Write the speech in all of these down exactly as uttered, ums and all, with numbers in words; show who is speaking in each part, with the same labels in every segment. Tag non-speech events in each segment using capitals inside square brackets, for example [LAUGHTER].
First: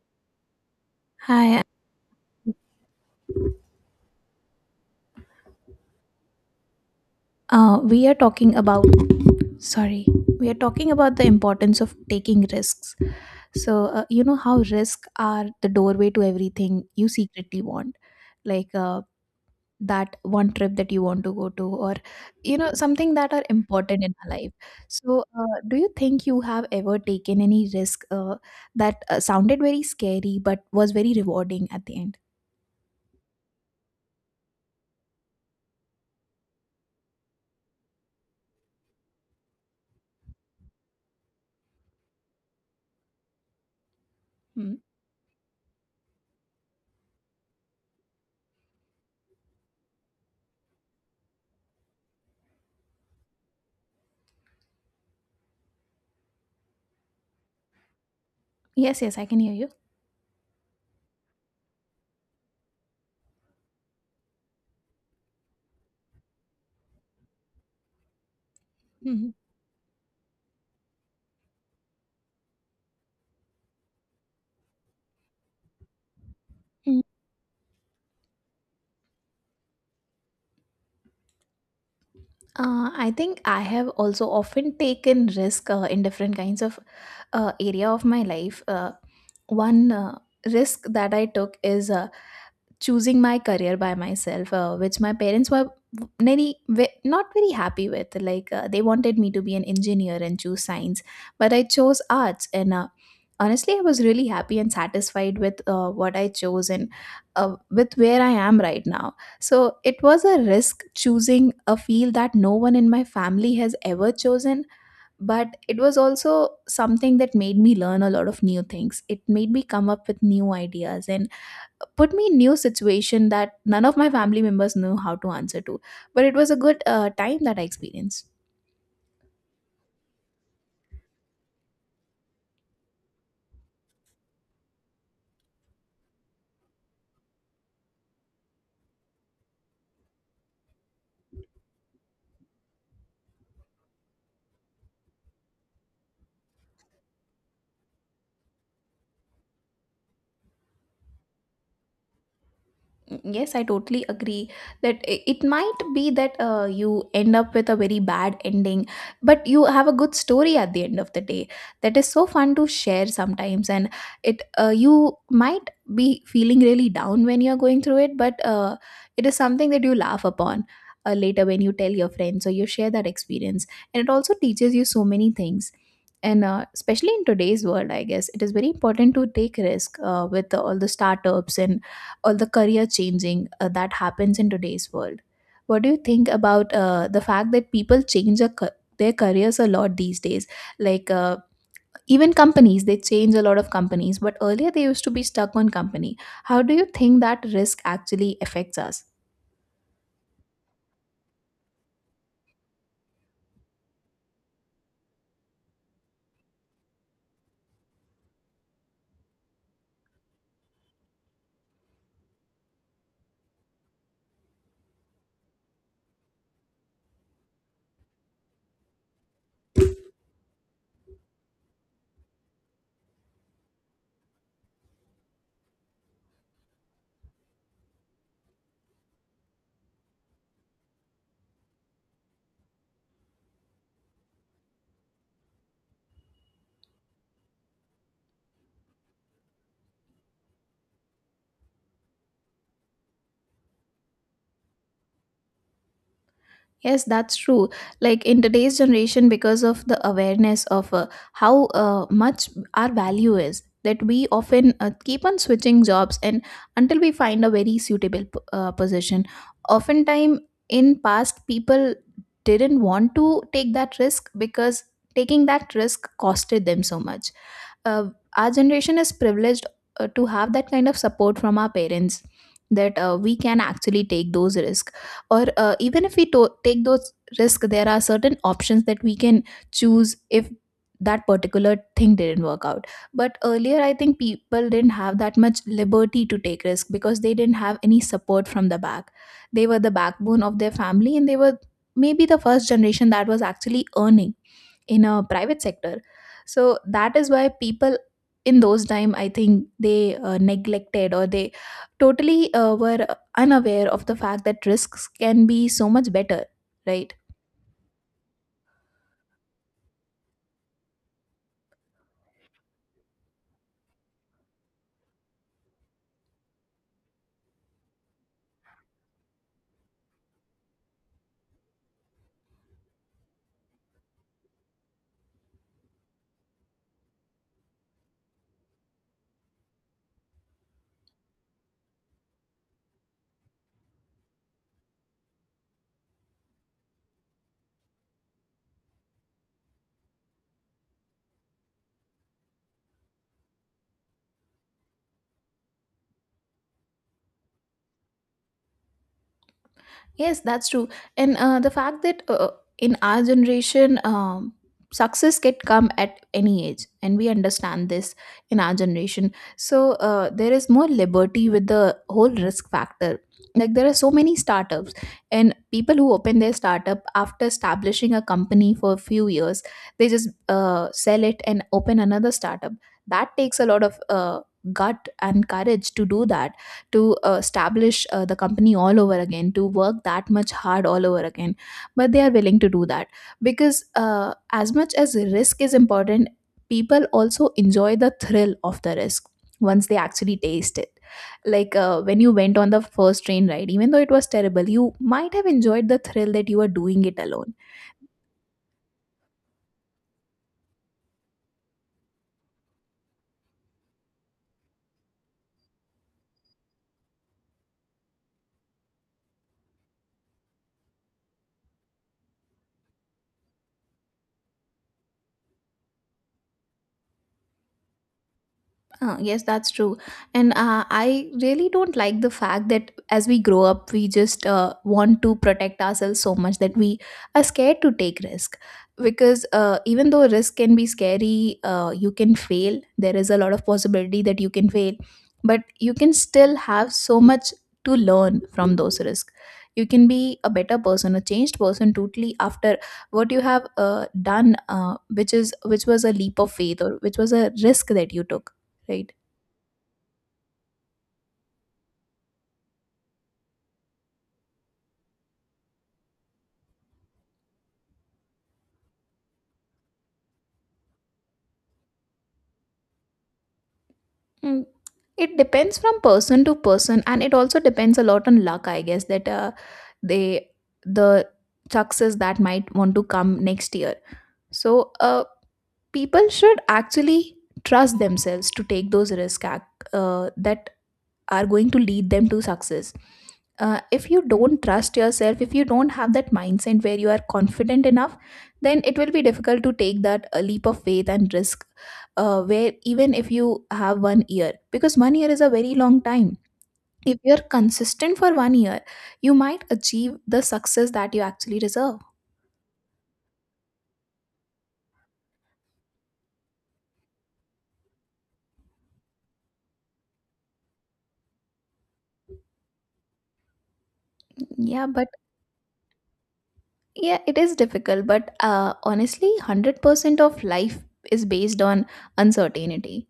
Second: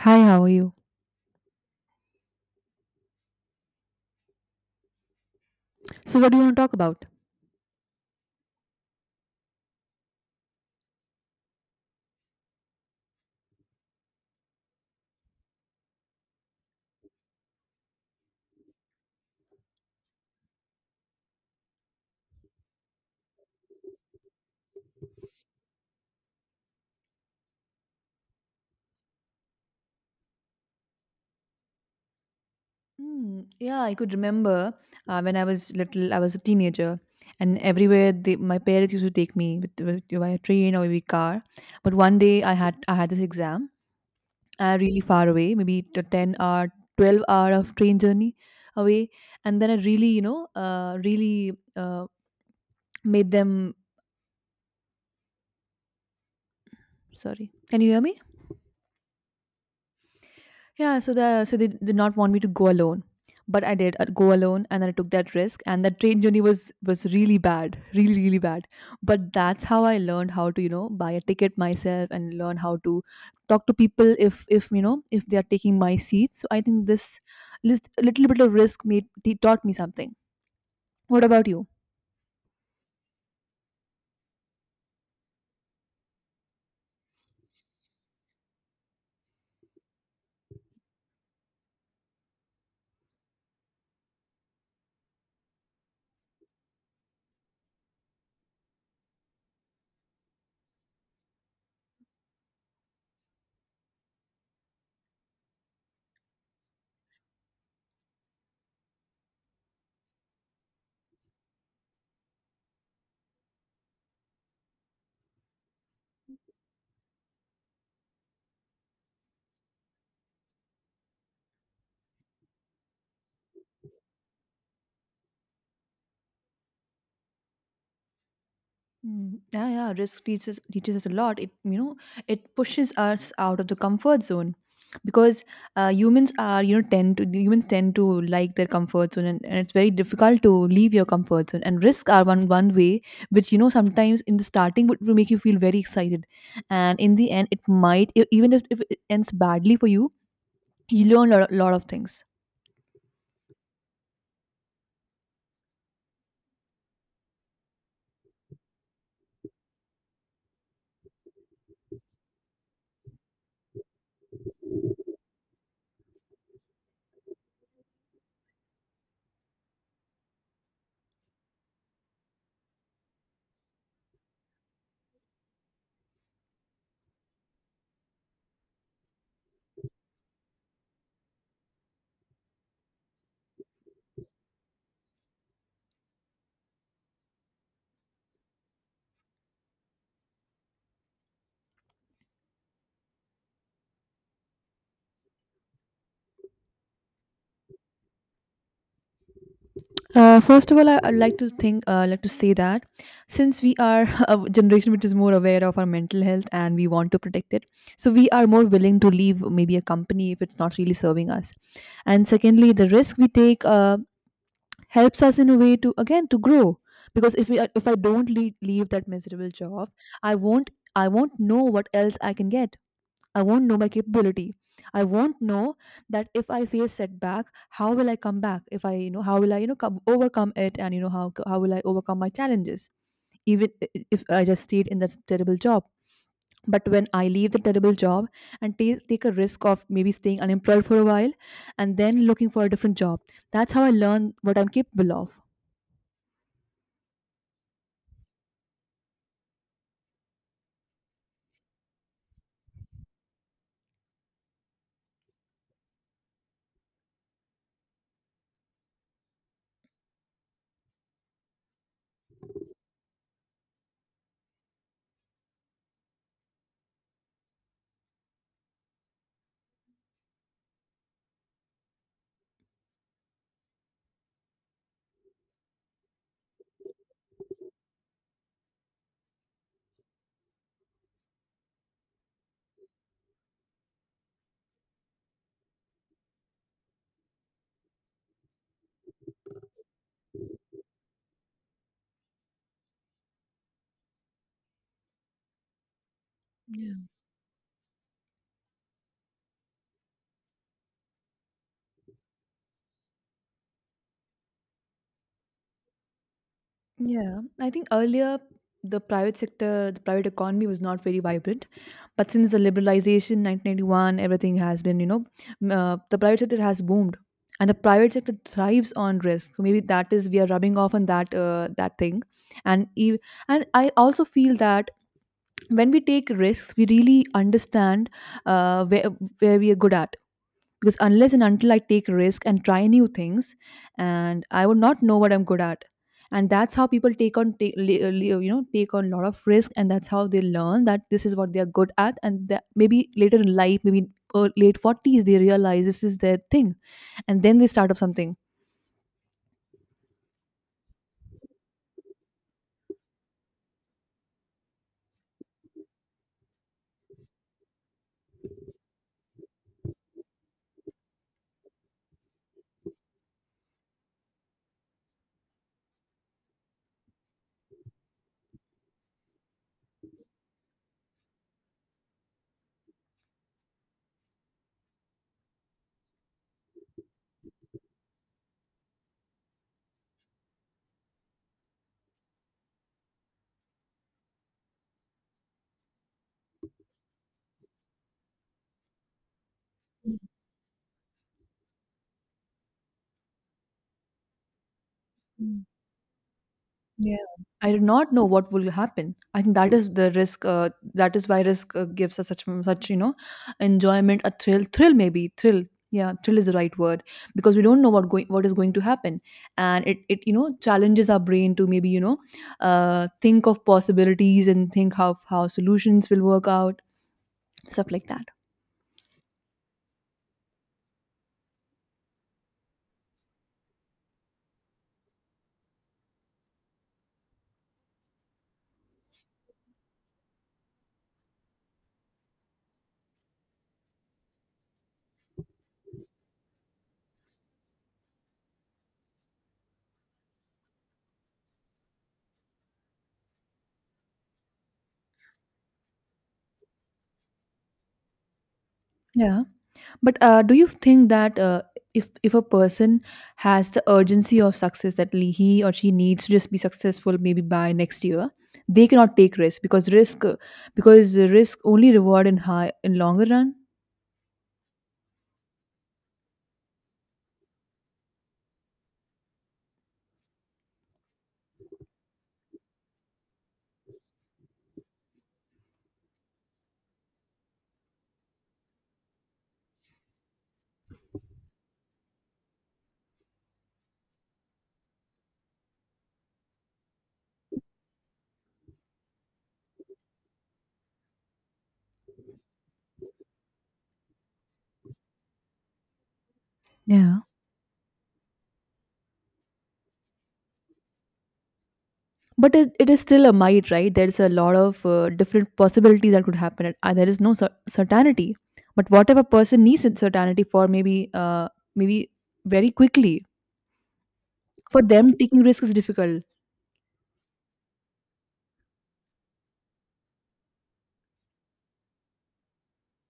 Speaker 1: Hi, how are you?
Speaker 2: Hi,
Speaker 1: So, what do you want to talk about?
Speaker 2: uh, we are talking about, sorry, we are talking about the importance of taking risks. So, uh, you know how risks are the doorway to everything you secretly want. Like, uh, that one trip that you want to go to, or you know something that are important in our life. So uh, do you think you have ever taken any risk uh, that uh, sounded very scary but was very rewarding at the end?
Speaker 1: Hmm. Yeah, I could remember uh, when I was little, I was a teenager, and everywhere they, my parents used to take me with, with by a train or maybe car. But one day I had I had this exam,
Speaker 2: Hmm.
Speaker 1: uh, really far away, maybe t- ten hour, twelve hour of train journey away, and then I really, you know, uh, really uh, made them. Sorry, can you hear me?
Speaker 2: Yes, yes, I can hear you.
Speaker 1: Yeah, so the so they did not want me to go alone, but I did uh, go alone, and then I took that risk, and that train journey was was really bad, really really bad. But
Speaker 2: Mhm.
Speaker 1: that's how I learned how to, you know, buy a ticket myself and learn how to talk to people if if you know if they are taking my seat. So I think this list, little bit of risk made t- taught me something. What about you?
Speaker 2: Uh, I think I have also often taken risk uh, in different kinds of uh, area of my life. Uh, one uh, risk that I took is uh, choosing my career by myself, uh, which my parents were very ve- not very happy with. Like uh, they wanted me to be an engineer and choose science, but I chose arts, and uh, honestly I was really happy and satisfied with uh, what I chose, and uh, with where I am right now. So it was a risk choosing a field that no one in my family has ever chosen, but it was also something that made me learn a lot of new things. It made me come up with new ideas and put me in new situation that none of my family members knew how to answer to, but it was a good uh, time that I experienced.
Speaker 1: Mm. Yeah, yeah, risk teaches teaches us a lot. It, you know, it pushes us out of the comfort zone because uh, humans are, you know, tend to humans tend to like their comfort zone, and, and it's very difficult to leave your comfort zone, and risk are one one way which, you know, sometimes in the starting would would make you feel very excited, and in the end it might e- even if, if it ends badly for you, you learn a lot, lot of things.
Speaker 2: Yes, I totally agree that i- it might be that uh, you end up with a very bad ending, but you have a good story at the end of the day. That is so fun to share sometimes, and it, uh, you might be feeling really down when you're going through it, but uh, it is something that you laugh upon uh, later when you tell your friends or you share that experience, and it also teaches you so many things. And uh, especially in today's world, I guess it is very important to take risk uh, with all the startups and all the career changing uh, that happens in today's world. What do you think about uh, the fact that people change a, ca- their careers a lot these days? Like uh, even companies, they change a lot of companies, but earlier they used to be stuck on company. How do you think that risk actually affects us?
Speaker 1: Uh, first of all, I, I'd like to think, uh, like to say that since we are [LAUGHS] a generation which is more aware of our mental health and we want to protect it, so we are more willing to leave maybe a company if it's not really serving us. And secondly, the risk we take uh, helps us in a way to again to grow because if we, if I don't leave, leave that miserable job, I won't I won't know what else I can get. I won't know my capability. I won't know that if I face setback, how will I come back? If I, you know, how will I, you know, come, overcome it, and you know, how how will I overcome my challenges? Even i- i- if I just stayed in that terrible job. But when I leave the terrible job and take take a risk of maybe staying unemployed for a while, and then looking for a different job, that's how I learn what I'm capable of.
Speaker 2: Yes, that's true. Like in today's generation, because of the awareness of uh, how uh, much our value is, that we often uh, keep on switching jobs and until we find a very suitable p- uh, position. Oftentimes, in past, people didn't want to take that risk because taking that risk costed them so much. Uh, our generation is privileged uh, to have that kind of support from our parents, that uh, we can actually take those risks, or uh, even if we to- take those risks, there are certain options that we can choose if that particular thing didn't work out. But earlier I think people didn't have that much liberty to take risk because they didn't have any support from the back. They were the backbone of their family, and they were maybe the first generation that was actually earning in a private sector. So
Speaker 1: Yeah.
Speaker 2: that is why people in those time, I think they uh, neglected, or they totally uh, were unaware of the fact that risks can be so much better, right?
Speaker 1: Yeah, I think earlier the private sector, the private economy was not very vibrant. But since the liberalization nineteen ninety-one, everything has been, you know, m- uh, the private sector has boomed, and the private sector thrives on risk. So maybe that is we are rubbing off on that uh, that thing, and ev- and I also feel that when we take risks, we really understand uh, where where we are good at, because unless and until I take risk and try new things, and I would not know what I'm good at. And that's how people take on take, uh, uh, you know, take on a lot of risk, and that's how they learn that this is what they are good at, and that maybe later in life, maybe uh, late forties, they realize this is their thing, and then they start up something.
Speaker 2: Yes, that's true. And uh, the fact that uh, in our generation, um, success can come at any age, and we understand this in our generation. So uh, there is more liberty with the whole risk factor. Like there are so many startups, and people who open their startup after establishing a company for a few years, they just uh, sell it and open another startup. That takes a lot of uh, gut and courage to do that, to uh, establish uh, the company all over again, to work that much hard all over again, but they are willing to do that because uh, as much as risk is important, people also enjoy the thrill of the risk once they actually taste it. Like uh, when you went on the first train ride, even though it was terrible, you might have enjoyed the thrill that you were doing
Speaker 1: Yeah.
Speaker 2: it alone.
Speaker 1: I do not know what will happen. I think that is the risk. Uh, that is why risk uh, gives us such such, you know, enjoyment, a thrill, thrill maybe thrill. Yeah, thrill is the right word because we don't know what going what is going to happen, and it it you know, challenges our brain to maybe, you know, uh, think of possibilities and think how how solutions will work out, stuff like that.
Speaker 2: Uh, yes, that's true. And uh, I really don't like the fact that as we grow up, we just uh, want to protect ourselves so much that we are scared to take risk. Because uh, even though risk can be scary, uh, you can fail. There is a lot of possibility that you can fail, but you can still have so much to learn from those risks. You can be a better person, a changed person totally after what you have uh, done, uh, which is which was a leap of faith, or which was a risk that you took, right?
Speaker 1: Yeah. But uh, do you think that uh, if if a person has the urgency of success, that le- he or she needs to just be successful maybe by next year, they cannot take risk because risk uh, because risk only reward in high in longer run.
Speaker 2: Mm. It depends from person to person, and it also depends a lot on luck, I guess, that uh, they the success that might want to come next year. So, uh, people should actually trust themselves to take those risks. ac- Uh, that are going to lead them to success. Uh, if you don't trust yourself, if you don't have that mindset where you are confident enough, then it will be difficult to take that uh, leap of faith and risk, uh, where even if you have one year, because one year is a very long time. If
Speaker 1: Yeah.
Speaker 2: you're consistent for one year, you might achieve the success that you actually deserve.
Speaker 1: But it, it is still a might, right? There is a lot of uh, different possibilities that could happen. And, uh, there is no cer- certainty. But whatever person needs it certainty for maybe uh, maybe very quickly, for
Speaker 2: Yeah, but,
Speaker 1: them taking risk is difficult.
Speaker 2: yeah, it is difficult, but uh, honestly, one hundred percent of life is based on uncertainty.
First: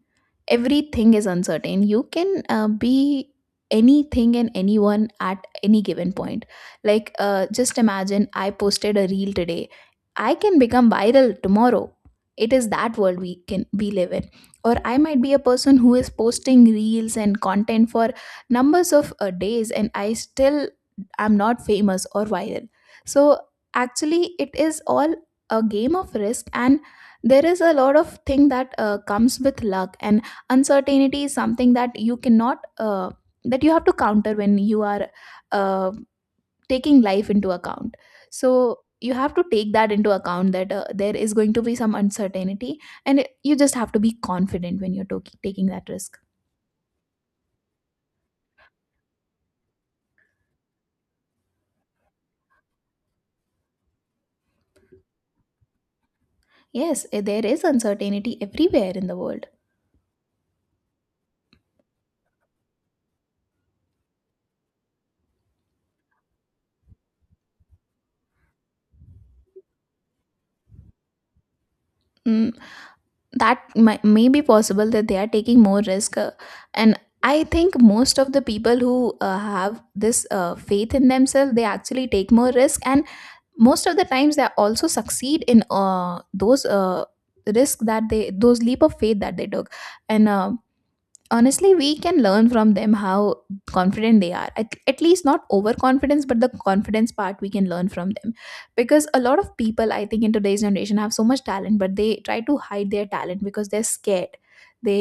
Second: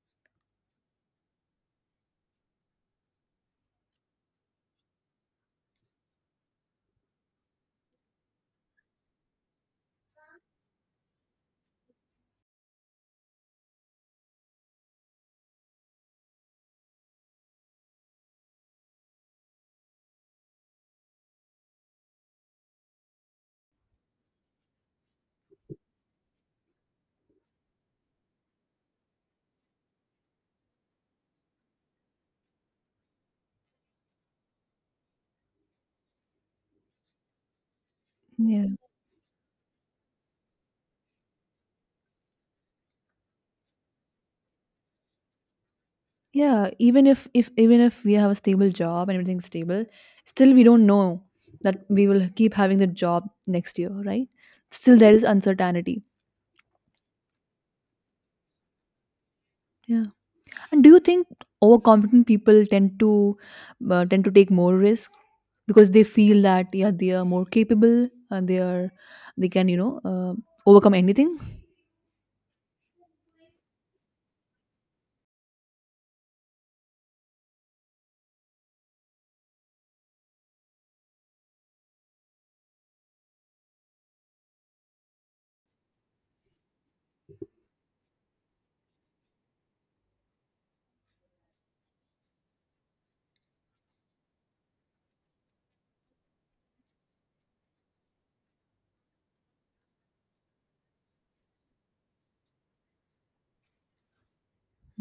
Speaker 2: Everything is uncertain. You can uh, be anything and anyone at any given point. Like, uh, just imagine I posted a reel today. I can become viral tomorrow. It is that world we can we live in. Or I might be a person who is posting reels and content for numbers of uh, days, and I still am not famous or viral. So actually it is all a game of risk, and there is a lot of thing that uh, comes with luck, and uncertainty is something that you cannot uh, that you have to counter when you are uh, taking life into account.
Speaker 1: Yeah.
Speaker 2: So you have to take that into account, that uh, there is going to be some uncertainty, and it- you just have to be confident when you're to- taking that risk.
Speaker 1: Yeah, even if if even if we have a stable job and everything's stable, still we don't know that we will keep having the job next year, right? Still there is uncertainty.
Speaker 2: Yes, eh, there is uncertainty everywhere in the world.
Speaker 1: Yeah. And do you think overconfident people tend to uh, tend to take more risk because they feel that, yeah, they are more capable, and they are, they can, you know, uh, overcome anything?
Speaker 2: Mm. That might, may be possible that they are taking more risk, uh, and I think most of the people who uh, have this uh, faith in themselves, they actually take more risk, and most of the times they also succeed in uh, those uh, risk that they those leap of faith that they took. And uh, honestly, we can learn from them how confident they are at, at least, not overconfidence, but the confidence part we can learn from them. Because a lot of people, I think, in today's generation have so much talent, but they try to hide their talent because they're scared.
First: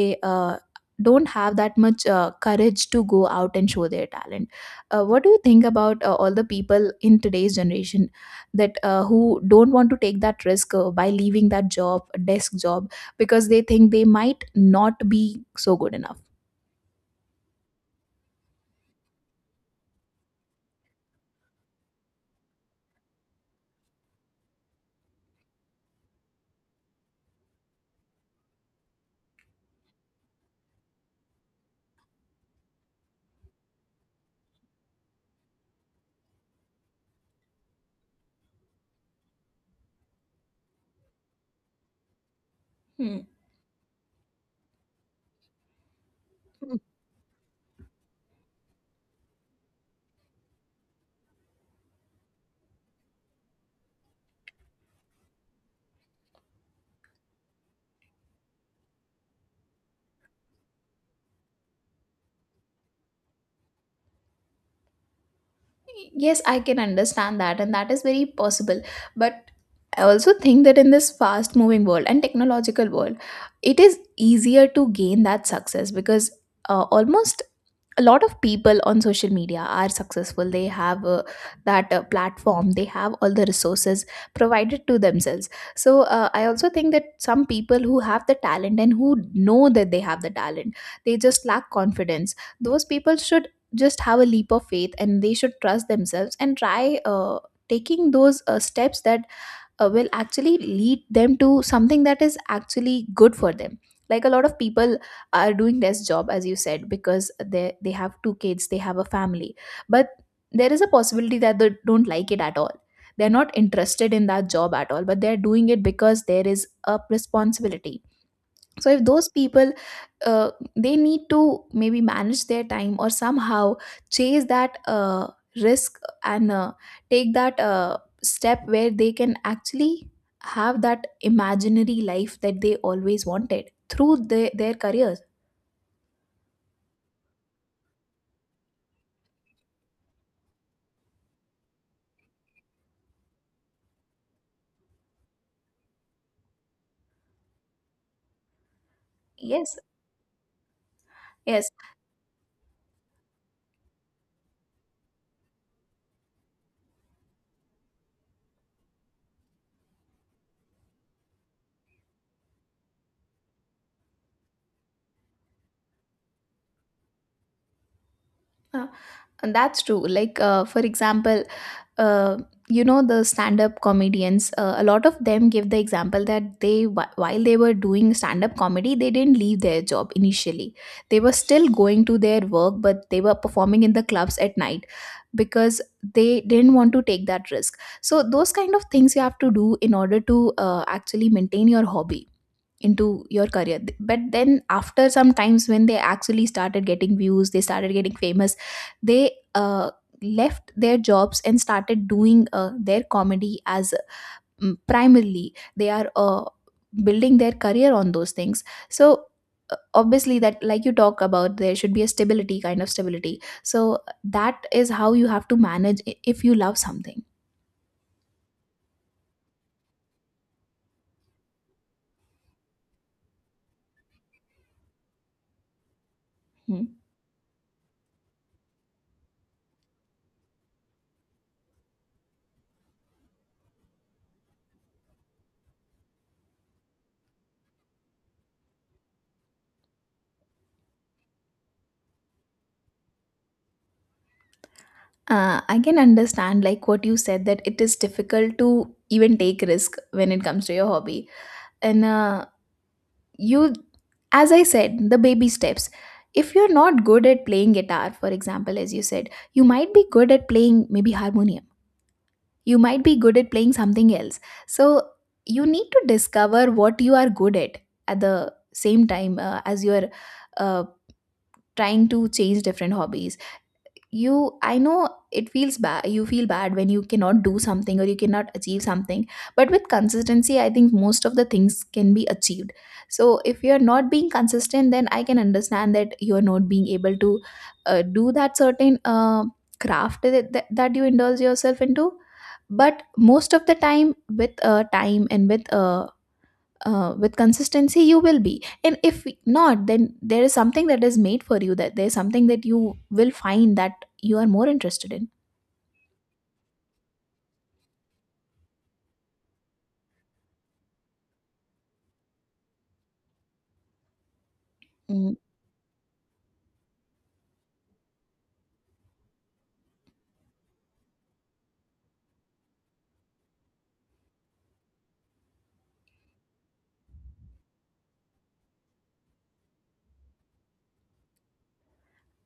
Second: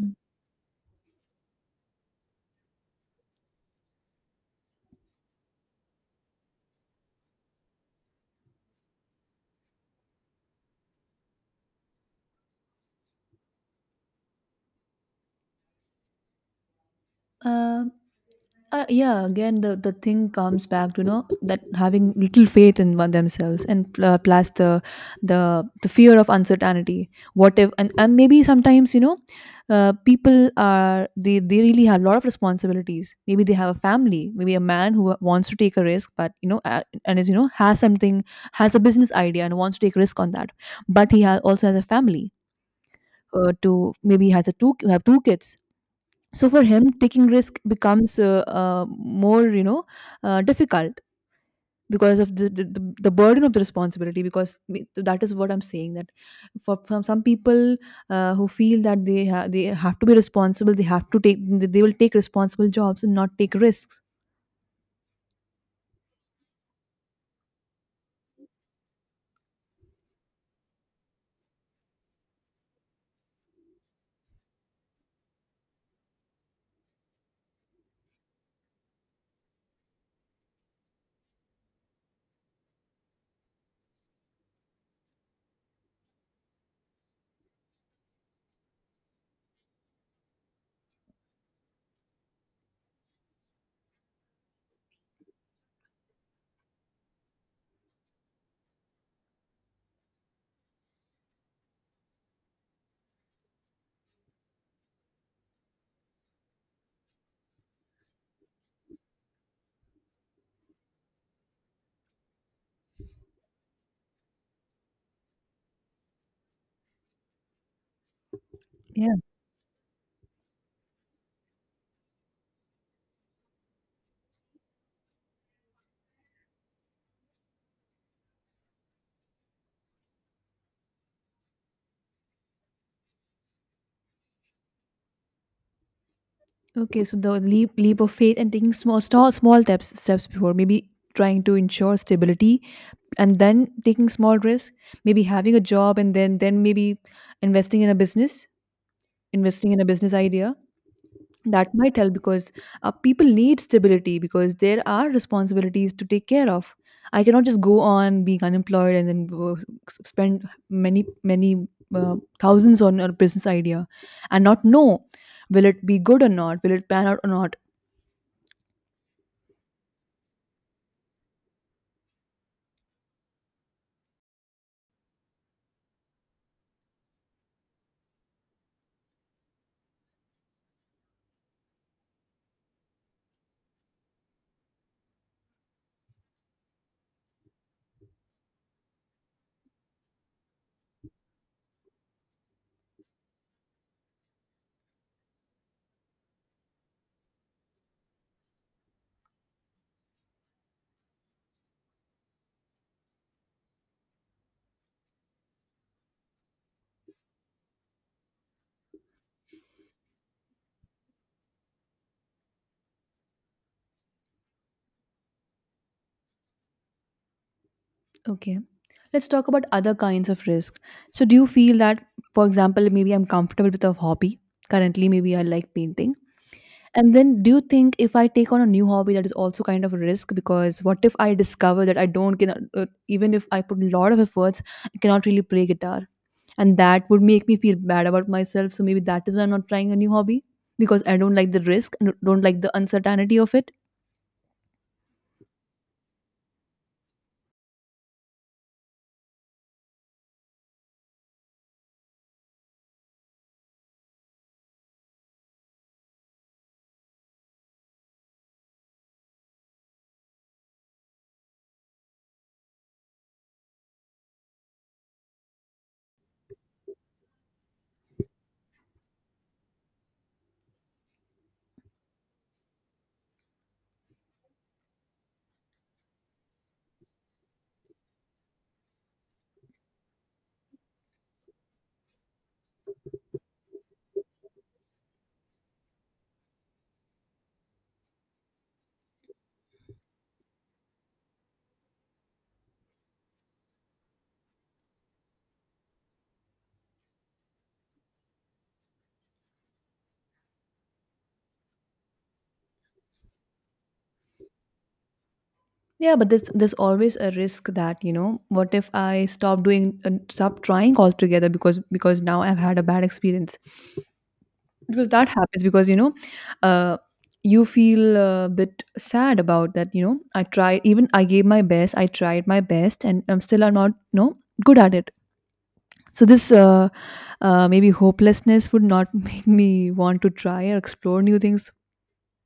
Speaker 1: Mm.
Speaker 2: uh, don't have that much uh, courage to go out and show their talent. Uh, what do you think about uh, all the people in today's generation that uh, who don't want to take that risk uh, by leaving that job desk job, because they think they might not be so good enough?
Speaker 1: Uh, uh, yeah, again the, the thing comes back, you know, that having little faith in one themselves, and pl- uh, plus the the the fear of uncertainty, what if, and, and maybe sometimes, you know, uh, people are, they they really have a lot of responsibilities, maybe they have a family, maybe a man who wants to take a risk, but you know, uh, and is, you know, has something, has a business idea and wants to take risk on that, but he ha- also has a family,
Speaker 2: Hmm.
Speaker 1: uh, to maybe has a two have two kids. So for him taking risk becomes uh, uh, more, you know, uh, difficult because of the, the the the burden of the responsibility, because me- that is what I'm saying, that for, for some people uh, who feel that they ha- they have to be responsible, they have to take, they will take responsible jobs and not take risks.
Speaker 2: Yes, I can understand that, and that is very possible. But I also think that in this fast moving world and technological world, it is easier to gain that success because uh, almost a lot of people on social media are successful. They have uh, that uh, platform, they have all the resources provided to themselves. So uh, I also think that some people who have the talent and who know that they have the talent, they just lack confidence. Those people should just have a leap of faith, and they should trust themselves and try uh, taking those uh, steps that uh, will actually lead them to something that is actually good for them. Like, a lot of people are doing this job, as you said, because they they have two kids, they have a family, but there is a possibility that they don't like it at all. They're not interested in that job at all, but they're doing it because there is a responsibility. So if
Speaker 1: Yeah.
Speaker 2: those people, uh, they need to maybe manage their time or somehow chase that uh, risk and uh, take that uh, step where they can actually have that imaginary life that they always wanted through their, their careers.
Speaker 1: Okay, so the leap leap of faith, and taking small small small steps steps before maybe trying to ensure stability, and then taking small risk, maybe having a job and then then maybe investing in a business, investing
Speaker 2: Yes.
Speaker 1: in a business idea,
Speaker 2: Yes.
Speaker 1: that might help because uh, people need stability because there are responsibilities to take care of. I cannot just go on being unemployed and then uh, s- spend many many uh, thousands on a business idea and not know, will it be good or not, will it pan out or not.
Speaker 2: uh, and that's true. Like, uh, for example, uh, you know, the stand-up comedians, uh, a lot of them give the example that they wh- while they were doing stand-up comedy, they didn't leave their job initially. They were still going to their work, but they were performing in the clubs at night because they didn't want to take that risk. So those kind of things you have to do in order to uh, actually maintain your hobby into your career. But then after some times, when they actually started getting views, they started getting famous, they uh, left their jobs and started doing uh, their comedy as, mm, primarily, they are uh, building their career on those things. So uh, obviously, that, like you talk about, there should be a stability, kind of stability. So that is how you have to manage i- if you love something.
Speaker 1: Okay, let's talk about other kinds of risk. So do you feel that, for example, maybe I'm comfortable with a hobby currently, maybe I like painting.
Speaker 2: Hmm.
Speaker 1: And then, do you think if I take on a new hobby, that is also kind of a risk? Because what if I discover that I don't, cannot, uh, even if I put a lot of efforts, I cannot really play guitar? And that would make me feel bad about myself. So maybe that is why I'm not trying a new hobby, because I don't like the risk and don't like the uncertainty of it.
Speaker 2: Uh, I can understand, like, what you said, that it is difficult to even take risk when it comes to your hobby. And uh, you, as I said, the baby steps. If you're not good at playing guitar, for example, as you said, you might be good at playing maybe harmonium. You might be good at playing something else. So you need to discover what you are good at at the same time uh, as you're uh, trying to change different hobbies. You, I know it feels bad, you feel bad when you cannot do something or you cannot achieve something, but with consistency, I think most of the things can be achieved. So if you're not being consistent, then I can understand that you're not being able to uh, do that certain uh, craft that, that, that you indulge yourself into. But most of the time, with uh, time and with uh, uh, with consistency, you will be. And if not, then there is something that is made for you, that there is something that you will find that you are more interested in.
Speaker 1: Yeah, but there's there's always a risk that, you know, what if I stop doing, uh, stop trying altogether, because because now I've had a bad experience. Because that
Speaker 2: Mm,
Speaker 1: happens, because you know uh, you feel a bit sad about that, you know, I tried, even I gave my best, I tried my best, and i'm still I'm not, you know, good at it. So this uh, uh, maybe hopelessness would not [LAUGHS] make me want to try or explore new things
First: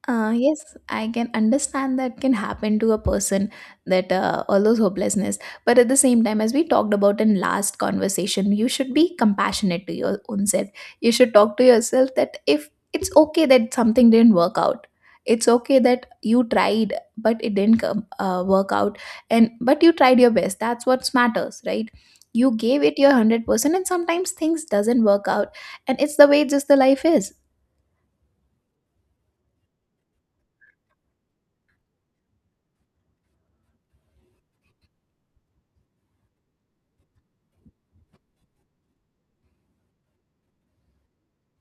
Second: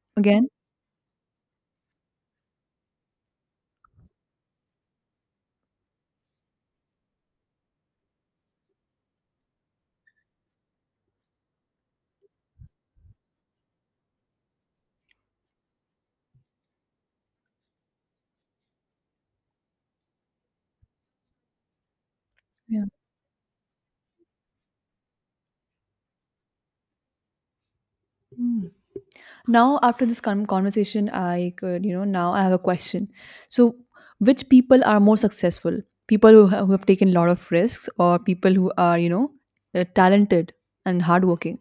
Speaker 2: Uh,
Speaker 1: again.
Speaker 2: yes, I can understand that can happen to a person, that uh, all those hopelessness. But at the same time, as we talked about in last conversation, you should be compassionate to your own self. You should talk to yourself that if it's okay that something didn't work out, it's okay that you tried but it didn't come, uh, work out, and but you tried your best. That's what matters, right? You gave
Speaker 1: Yeah.
Speaker 2: it your hundred percent, and sometimes things doesn't work out, and it's the way just the life is.
Speaker 1: Mm. Now after this con- conversation, I could, you know, now I have a question. So which people are more successful, people who, ha- who have taken a lot of risks, or people who are, you know, uh, talented and hardworking?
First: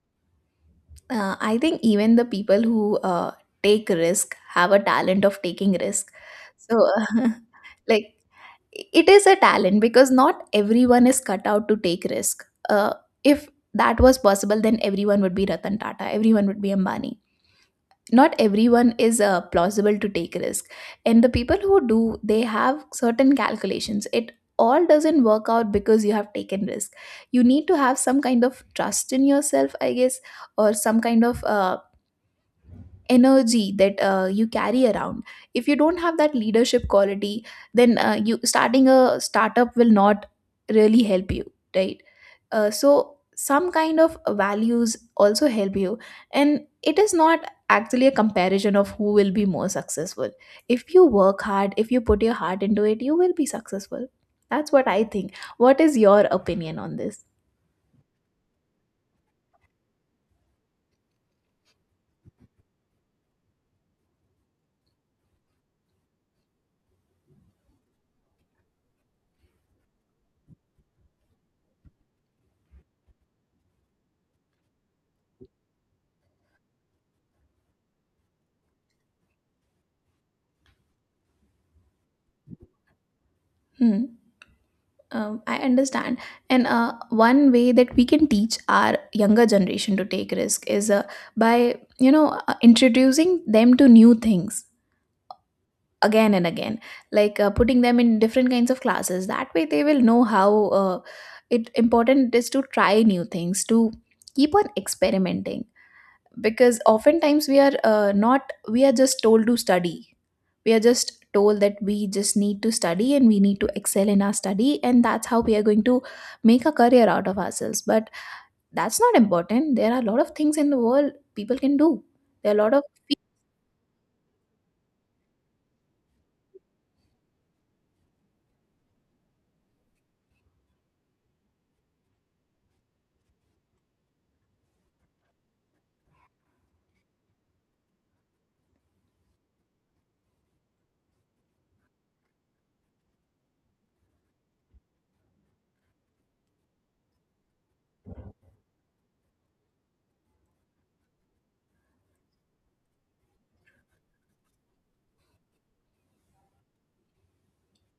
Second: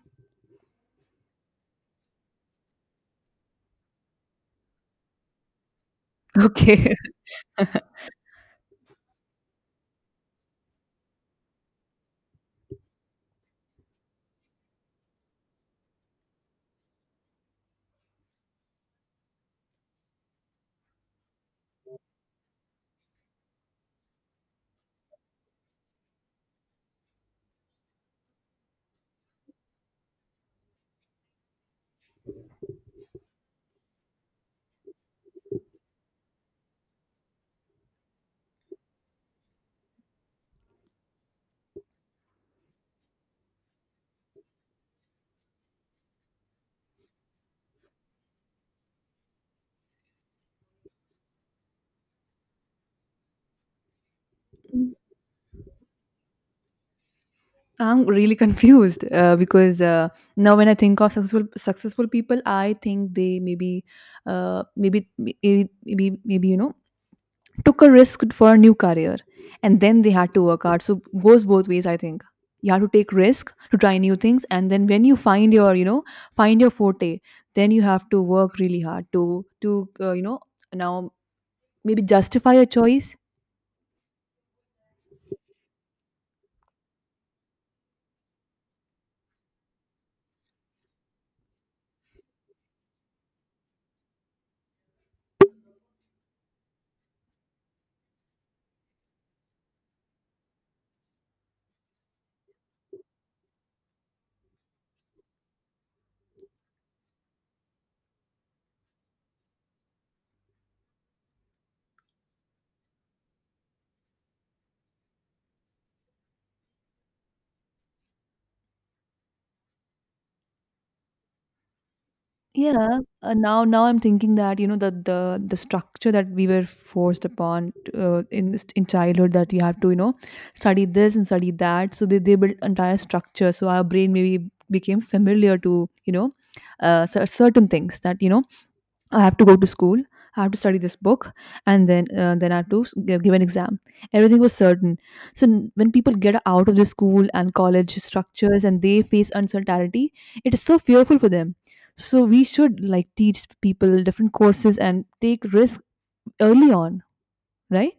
Speaker 2: uh, I think even the people who uh, take risk have a talent of taking risk. So
Speaker 1: Okay.
Speaker 2: [LAUGHS] like, it is a talent because not everyone is cut out to take risk. Uh, if that was possible, then everyone would be Ratan Tata, everyone would be Ambani. Not everyone is uh, plausible to take risk. And the people who do, they have certain calculations. It all doesn't work out because you have taken risk. You need to have some kind of trust in yourself, I guess, or some kind of uh, energy that uh, you carry around. If you don't have that leadership quality, then uh, you starting a startup will not really help you, right? Uh, so some kind of values also help you. And it is not actually a comparison of who will be more successful. If you work hard, if you put your heart into it, you will be successful. That's what I think. What is your opinion on this?
Speaker 1: [LAUGHS] I'm really confused uh, because uh, now when I think of successful successful people, I think they maybe, uh, maybe maybe maybe maybe you know, took a risk for a new career, and then they had to work hard. So goes both ways. I think you have to take risk to try new things, and then when you find your, you know, find your forte, then you have to work really hard to to uh, you know, now maybe justify your choice.
Speaker 2: Hmm. Um, I understand. And uh, one way that we can teach our younger generation to take risk is uh, by, you know, uh, introducing them to new things again and again, like uh, putting them in different kinds of classes. That way they will know how uh, it important it is to try new things, to keep on experimenting. Because oftentimes we are uh, not we are just told to study, we are just told that we just need to study and we need to excel in our study and that's how we are going to make a career out of ourselves. But that's not important. There are a lot of things in the world people can do. There are a lot of...
Speaker 1: Yeah, uh, now now I'm thinking that, you know, the the the structure that we were forced upon uh, in this- in childhood, that you have to, you know, study this and study that. So they they built entire structure. So our brain maybe became familiar to, you know, uh, cer- certain things that, you know, I have to go to school. I have to study this book, and then uh, then I have to s- give, give an exam. Everything was certain. So n- when people get out of the school and college structures, and they face uncertainty, it is so fearful for them. So we should like teach people different courses and take risk early on, right?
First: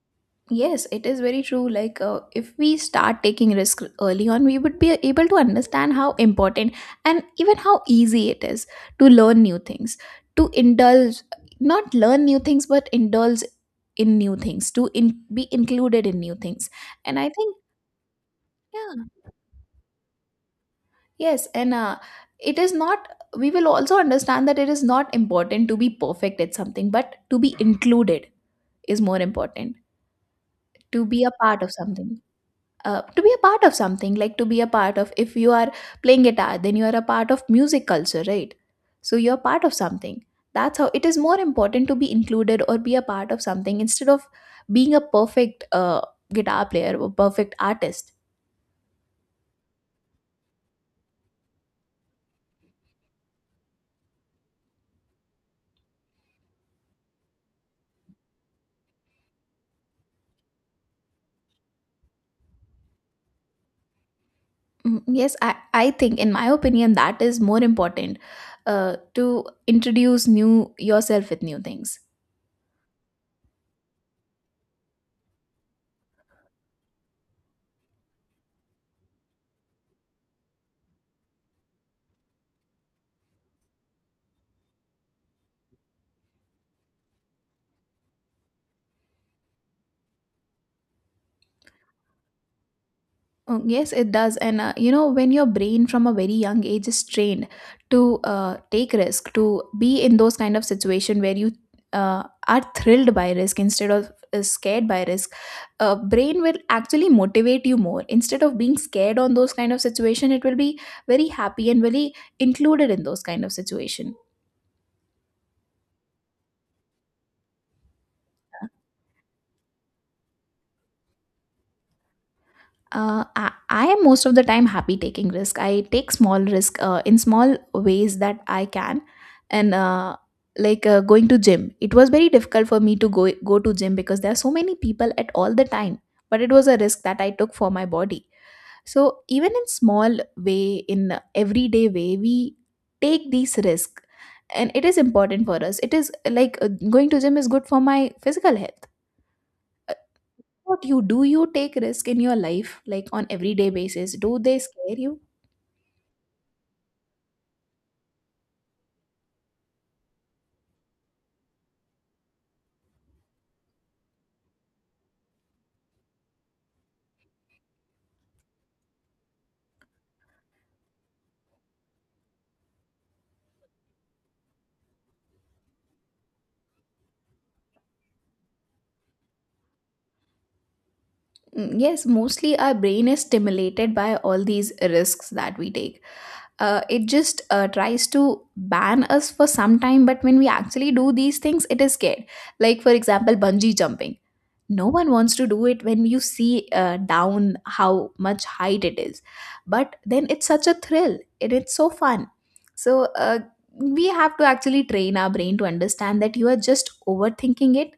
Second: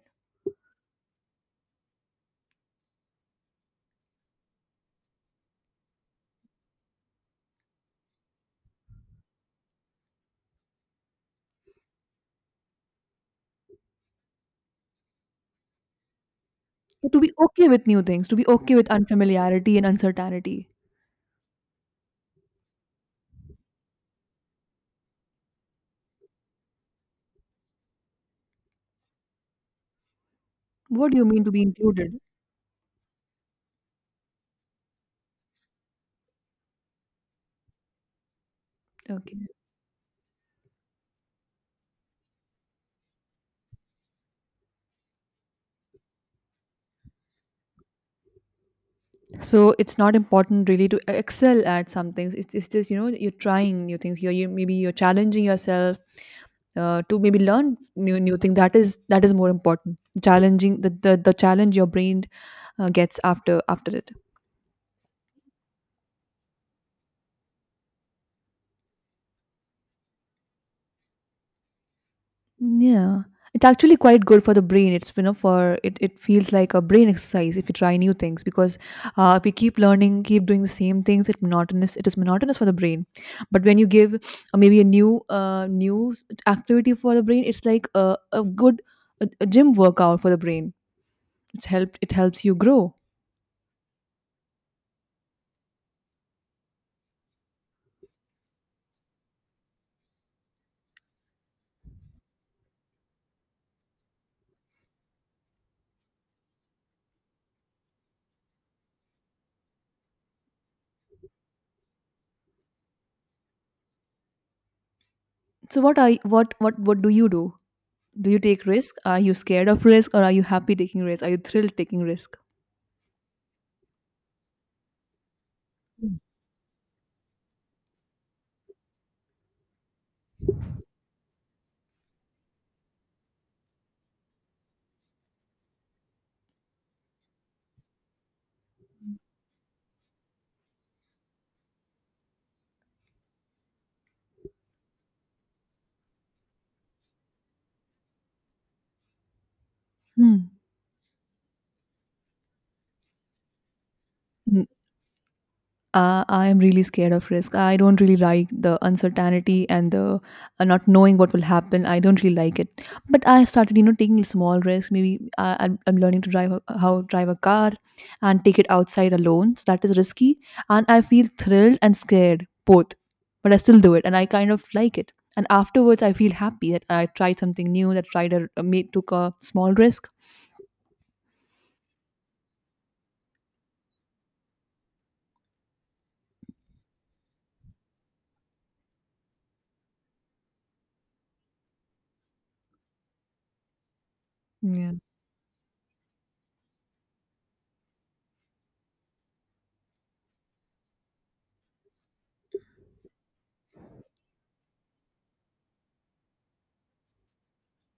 Speaker 2: Yes, it is very true. Like, uh, if we start taking risk early on, we would be able to understand how important and even how easy it is to learn new things, to indulge, not learn new things, but indulge in new things, to in, be included in new things. And
Speaker 1: To
Speaker 2: I
Speaker 1: be
Speaker 2: think,
Speaker 1: okay with new things, to be okay with
Speaker 2: yeah,
Speaker 1: unfamiliarity and uncertainty.
Speaker 2: yes, and uh, it is not. We will also understand that it is not important to be perfect at something, but to be included is more important. To
Speaker 1: What do
Speaker 2: be
Speaker 1: you
Speaker 2: a
Speaker 1: mean to
Speaker 2: part
Speaker 1: be
Speaker 2: of something.
Speaker 1: included?
Speaker 2: Uh, to be a part of something, like to be a part of, if you are playing guitar, then you are a part of music culture, right? So
Speaker 1: Okay.
Speaker 2: you're part of something. That's how it is more important to be included or be a part of something instead of being a perfect uh, guitar player or perfect artist.
Speaker 1: so it's not important really to excel at some things, it's, it's just you know you're trying new things you're you, maybe you're challenging yourself uh, to maybe learn new new things. That is that is more important. Challenging the the, the challenge your brain uh, gets after after it.
Speaker 2: Mm, yes, I, I think in my opinion that is more important, uh, to introduce new yourself with new things.
Speaker 1: Yeah, it's actually quite good for the brain. It's you know for it it feels like a brain exercise if you try new things. Because uh, if you keep learning, keep doing the same things, it monotonous. It is monotonous for the brain, but when you give uh, maybe a new uh, new s- activity for the brain, it's like a, a good a, a gym workout for the brain. It's helped. It helps you grow.
Speaker 2: Oh, yes, it does. And uh, you know, when your brain from a very young age is trained to uh, take risk, to be in those kind of situation where you uh, are thrilled by risk instead of uh, scared by risk, uh, brain will actually motivate you more. Instead of being scared on those kind of situation, it will be very happy and very included in those kind of situation.
Speaker 1: So what are y- what what what do you do? Do you take risk? Are you scared of risk, or are you happy taking risk? Are you thrilled taking risk?
Speaker 2: Uh, I, I am most of the time happy taking risk. I take small risk uh, in small ways that I can, and uh, like uh, going to gym. It was very difficult for me to go go to gym because there are so many people at all the time. But it was a risk that I took for my body. So even in small way, in everyday way, we take these risk, and it is important for us. It is like, uh, going to gym is good for my physical health.
Speaker 1: Hmm.
Speaker 2: What you do, you take risk in your life like on everyday basis? Do they scare you?
Speaker 1: Uh, I am really scared of risk. I don't really like the uncertainty and the uh, not knowing what will happen. I don't really like it. But I've started, you know, taking small risks. Maybe I, I'm, I'm learning to drive a, how drive a car and take it outside alone. So that is risky, and I feel thrilled and scared both. But I still do it, and I kind of like it. And afterwards, I feel happy that I tried something new. That tried a, a made took a small risk.
Speaker 2: Mm, Yes, mostly our brain is stimulated by all these risks that we take. Uh, it just uh, tries to ban us for some time, but when we actually do these things, it is scared. Like, for example, bungee jumping. No one wants to do it when you see uh, down how much height it is. But then it's such a thrill and it's so fun. So uh, we have to actually train our brain to understand that you are just overthinking it.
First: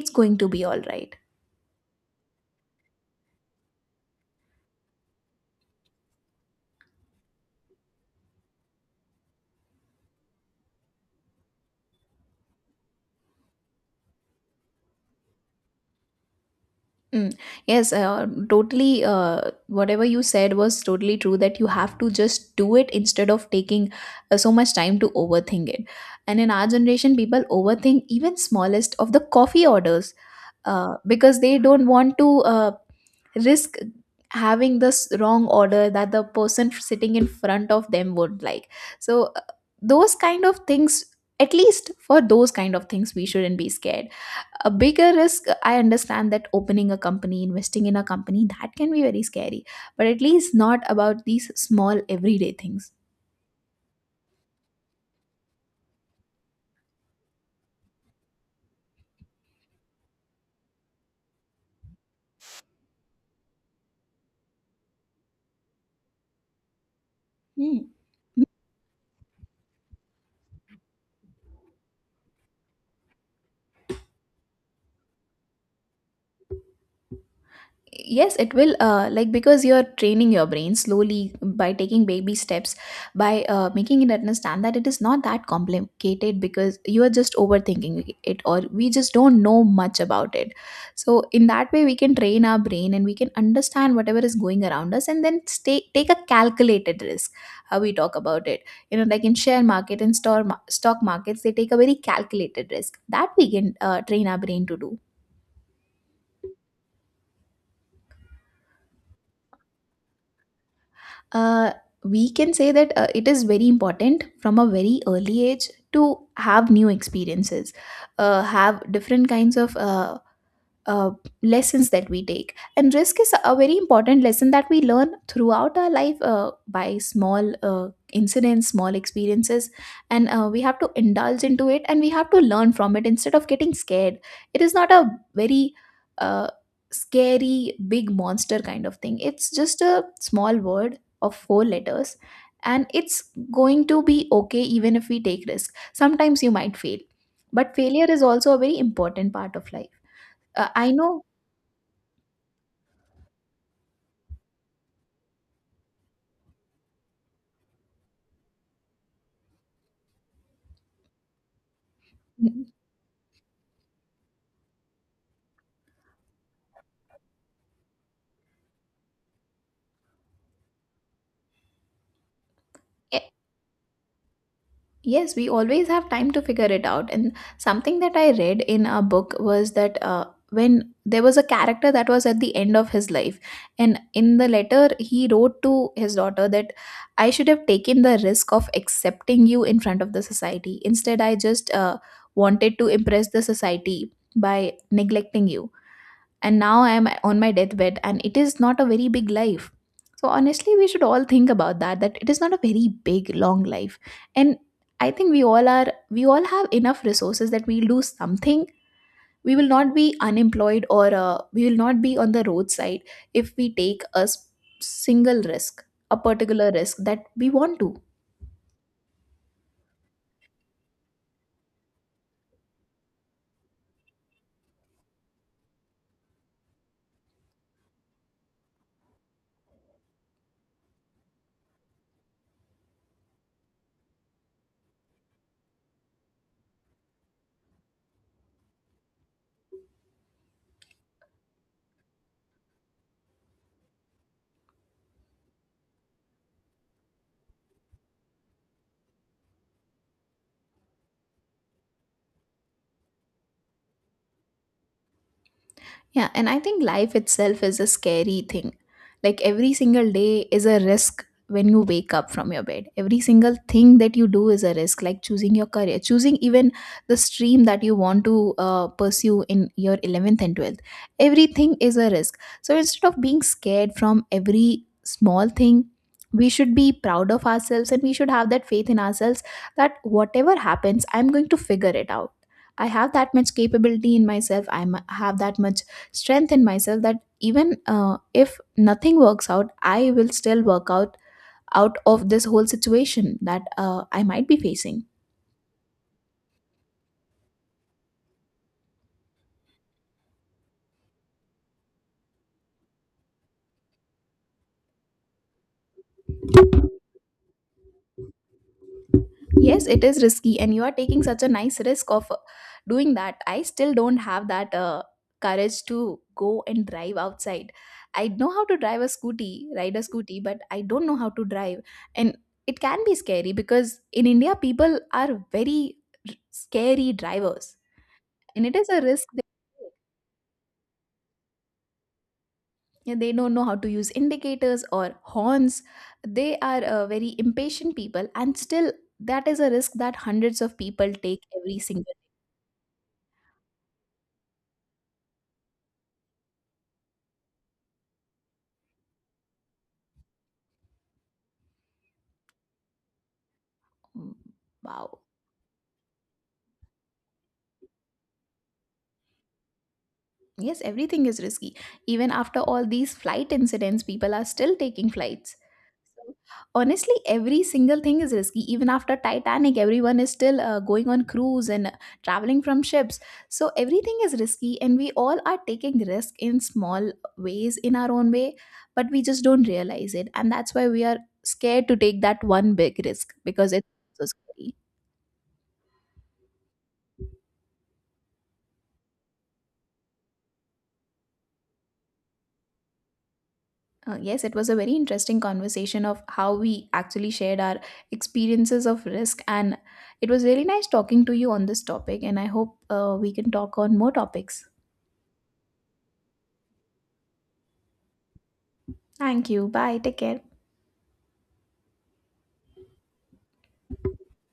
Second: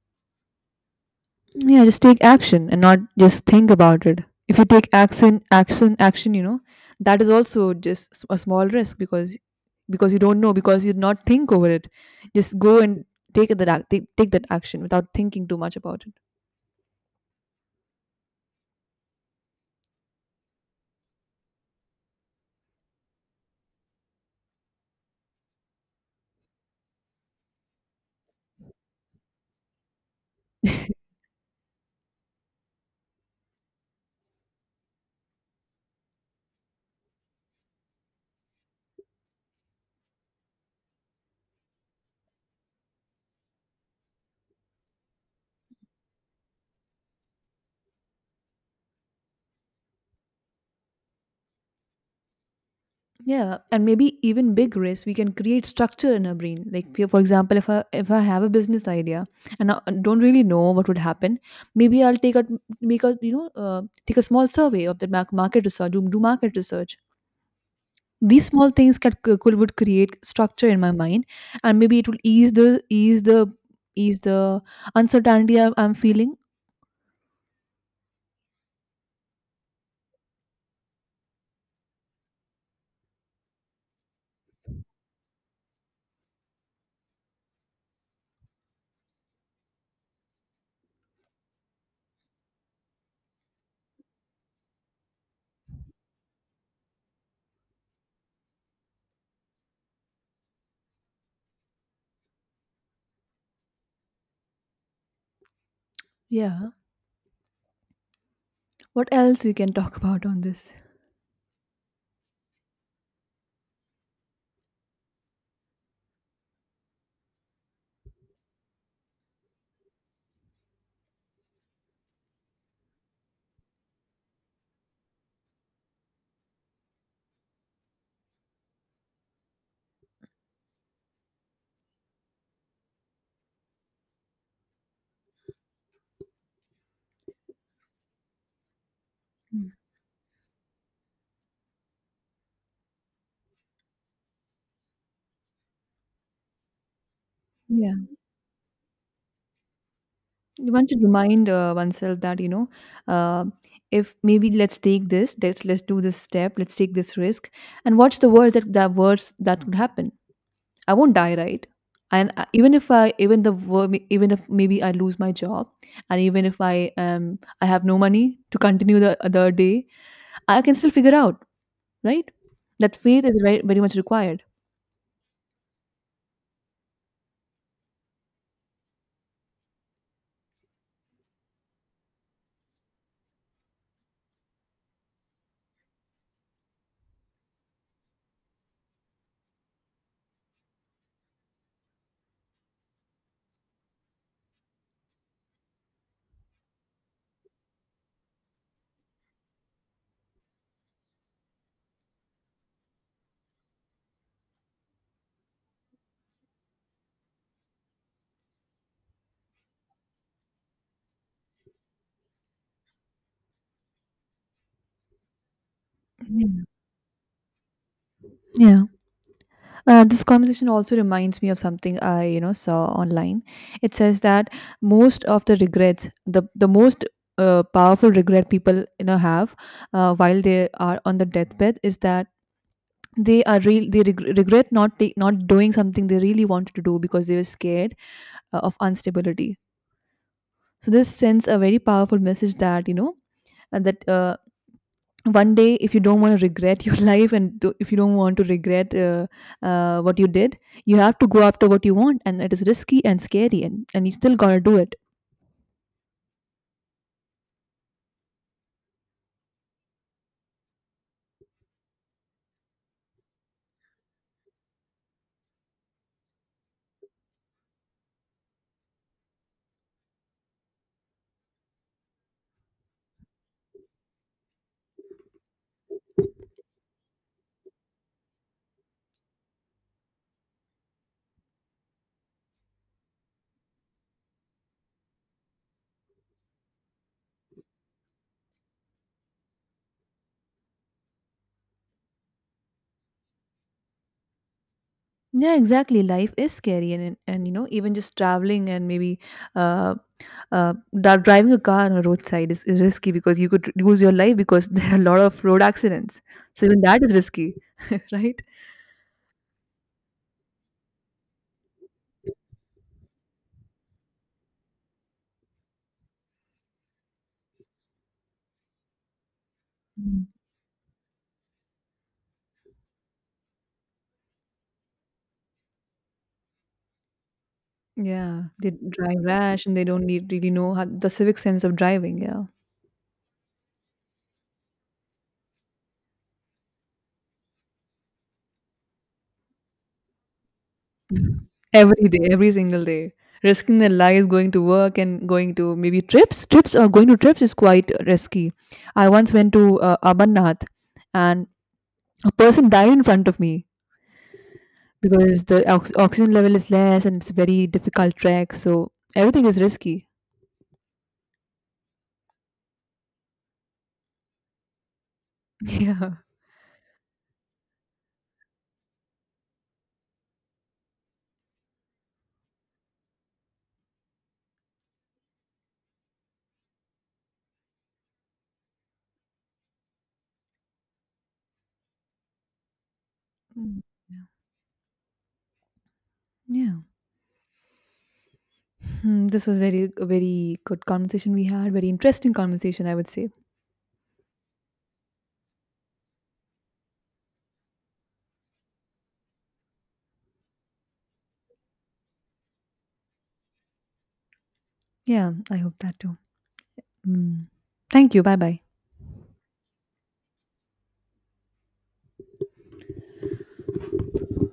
Speaker 2: It's going to be all right.
Speaker 1: Yeah, just take action and not just think about it. If you take action, action, action, you know, that is also just s- a small risk, because because you don't know, because you not think over it. Just go and take that ac- take, take that action without thinking too much about it.
Speaker 2: Mm. Yes, uh, totally. Uh, whatever you said was totally true, that you have to just do it instead of taking uh, so much time to overthink it. And in our generation, people overthink even smallest of the coffee orders, uh, because they don't want to uh, risk having this wrong order that the person sitting in front of them would like. So, uh, those kind of things, at least for those kind of things, we shouldn't be scared. A bigger risk, I understand, that opening a company, investing in a company, that can be very scary. But at least not about these small everyday things.
Speaker 1: Yeah, and maybe even big risk we can create structure in our brain. Like for for example, if I if I have a business idea and I don't really know what would happen, maybe I'll take a make a you know uh, take a small survey of the mar- market research, do, do market research.
Speaker 2: Hmm.
Speaker 1: These small things can c- could would create structure in my mind, and maybe it will ease the ease the ease the uncertainty I'm, I'm feeling.
Speaker 2: Yes, it will, uh, like, because you're training your brain slowly by taking baby steps, by uh, making it understand that it is not that complicated, because you are just overthinking it or we just don't know much about it. So in that way, we can train our brain and we can understand whatever is going around us and then stay take a calculated risk, how we talk about it. You know, like in share market and store ma- stock markets, they take a very calculated risk that we can uh, train our brain to do.
Speaker 1: Yeah. What else we can talk about on this?
Speaker 2: uh, we can say that uh, it is very important from a very early age to have new experiences, uh, have different kinds of uh, uh, lessons that we take. And risk is a very important lesson that we learn throughout our life, uh, by small uh, incidents, small experiences. And uh, we have to indulge into it and we have to learn from it instead of getting scared. It is not a very uh, scary big monster kind of thing. It's
Speaker 1: Mm.
Speaker 2: just a small word of four letters. And it's going to be okay. Even if we take risk, sometimes you might fail, but
Speaker 1: Yeah,
Speaker 2: failure is also a very important part of life. uh,
Speaker 1: you want
Speaker 2: I
Speaker 1: to
Speaker 2: know.
Speaker 1: remind uh, oneself that you know, uh, if maybe let's take this, let's let's do this step, let's take this risk, and watch the words that that words that could happen. I won't die, right? And uh,
Speaker 2: Mhm.
Speaker 1: even if I, even the wor- even if maybe I lose my job, and even if I um I have no money to continue the other day, I can still figure out, right? That faith
Speaker 2: Eh,
Speaker 1: is very very much required.
Speaker 2: yes, we always have time to figure it out. And something that I read in a book was that uh, when there was a character that was at the end of his life, and in the letter he wrote to his daughter that, I should have taken the risk of accepting you in front of the society, instead I just uh, wanted to impress the society by neglecting you. And now I am on my deathbed and it is not a very big life. So honestly, we should all think about that, that it is not a very big long life. And I think we all are we all have enough resources that we'll do something. We will not be unemployed or uh, we will not be on the roadside if we take a s- single risk, a
Speaker 1: Yeah.
Speaker 2: particular risk that we want to.
Speaker 1: Yeah. Uh, this conversation also reminds me of something I, you know, saw online. It says that most of the regrets, the the most uh, powerful regret people, you know, have uh, while they are on the deathbed is that they are real they reg- regret not ta- not doing something they really wanted to do because they were scared uh, of instability. So this sends a very powerful message that you know, and that uh, one day, if you don't want to regret your [LAUGHS] life and do, if you don't want to regret uh, uh, what you did, you have to go after what you want, and it is risky and scary, and, and you still gotta do it.
Speaker 2: Yeah, and I think life itself is a scary thing. Like every single day is a risk when you wake up from your bed. Every single thing that you do is a risk, like choosing your career, choosing even the stream that you want to uh, pursue in your eleventh and twelfth. Everything is a risk. So instead of being scared from every small thing, we should be proud of ourselves and we should have that faith in ourselves that whatever happens, I'm going to figure it out. I have that much capability in myself. I m- have that much strength in myself, that even uh, if nothing works out, I will still work out out of this whole situation that uh, I might be facing.
Speaker 1: Yeah, exactly. Life is scary, and and, and, you know, even just traveling and maybe uh, uh, dri- driving a car on a roadside is, is risky because you could lose your life because [LAUGHS] there are a lot of road accidents. So even that is risky, [LAUGHS] right?
Speaker 2: Yes, it is risky, and you are taking such a nice risk of uh, doing that. I still don't have that uh, courage to go and drive outside. I know how to drive a scooty, ride a
Speaker 1: Mm.
Speaker 2: scooty, but I don't know how to drive. And it can be scary because in India, people are very r- scary drivers.
Speaker 1: Yeah,
Speaker 2: And
Speaker 1: they
Speaker 2: it is a
Speaker 1: drive
Speaker 2: risk, they...
Speaker 1: rash and they don't need, really know how, the civic sense of driving. Yeah,
Speaker 2: Yeah, they don't know how to use indicators or horns. They are uh, very impatient people, and still, that is a risk that hundreds of people take every
Speaker 1: every
Speaker 2: single...
Speaker 1: day, every single day, risking their lives going to work and going to maybe trips. Trips or going to trips is quite risky. I once went to uh, Amarnath, and a person died in front of me.
Speaker 2: mm, wow.
Speaker 1: Because the ox oxygen level is less and it's a very difficult trek, so everything is risky.
Speaker 2: Yes, everything is risky. Even after all these flight incidents, people are still taking flights.
Speaker 1: [LAUGHS] Yeah.
Speaker 2: So, honestly, every single thing is risky. Even after Titanic, everyone is still uh, going on cruise and uh, traveling from ships. So everything is risky, and we all are taking risk in small ways in our own way, but we just don't realize it, and that's why we are scared to take that one big risk because
Speaker 1: Mm.
Speaker 2: it's so
Speaker 1: Yeah.
Speaker 2: scary.
Speaker 1: Yeah. Hmm, this was very a very good conversation we had, very interesting conversation, I would say.
Speaker 2: Uh, yes, it was a very interesting conversation of how we actually shared our experiences of risk, and it was really nice talking to you on this topic. And I hope uh, we can talk on more topics.
Speaker 1: Yeah, I hope that too. Mm. Thank you. Bye bye.
Speaker 2: Thank you. Bye. Take care.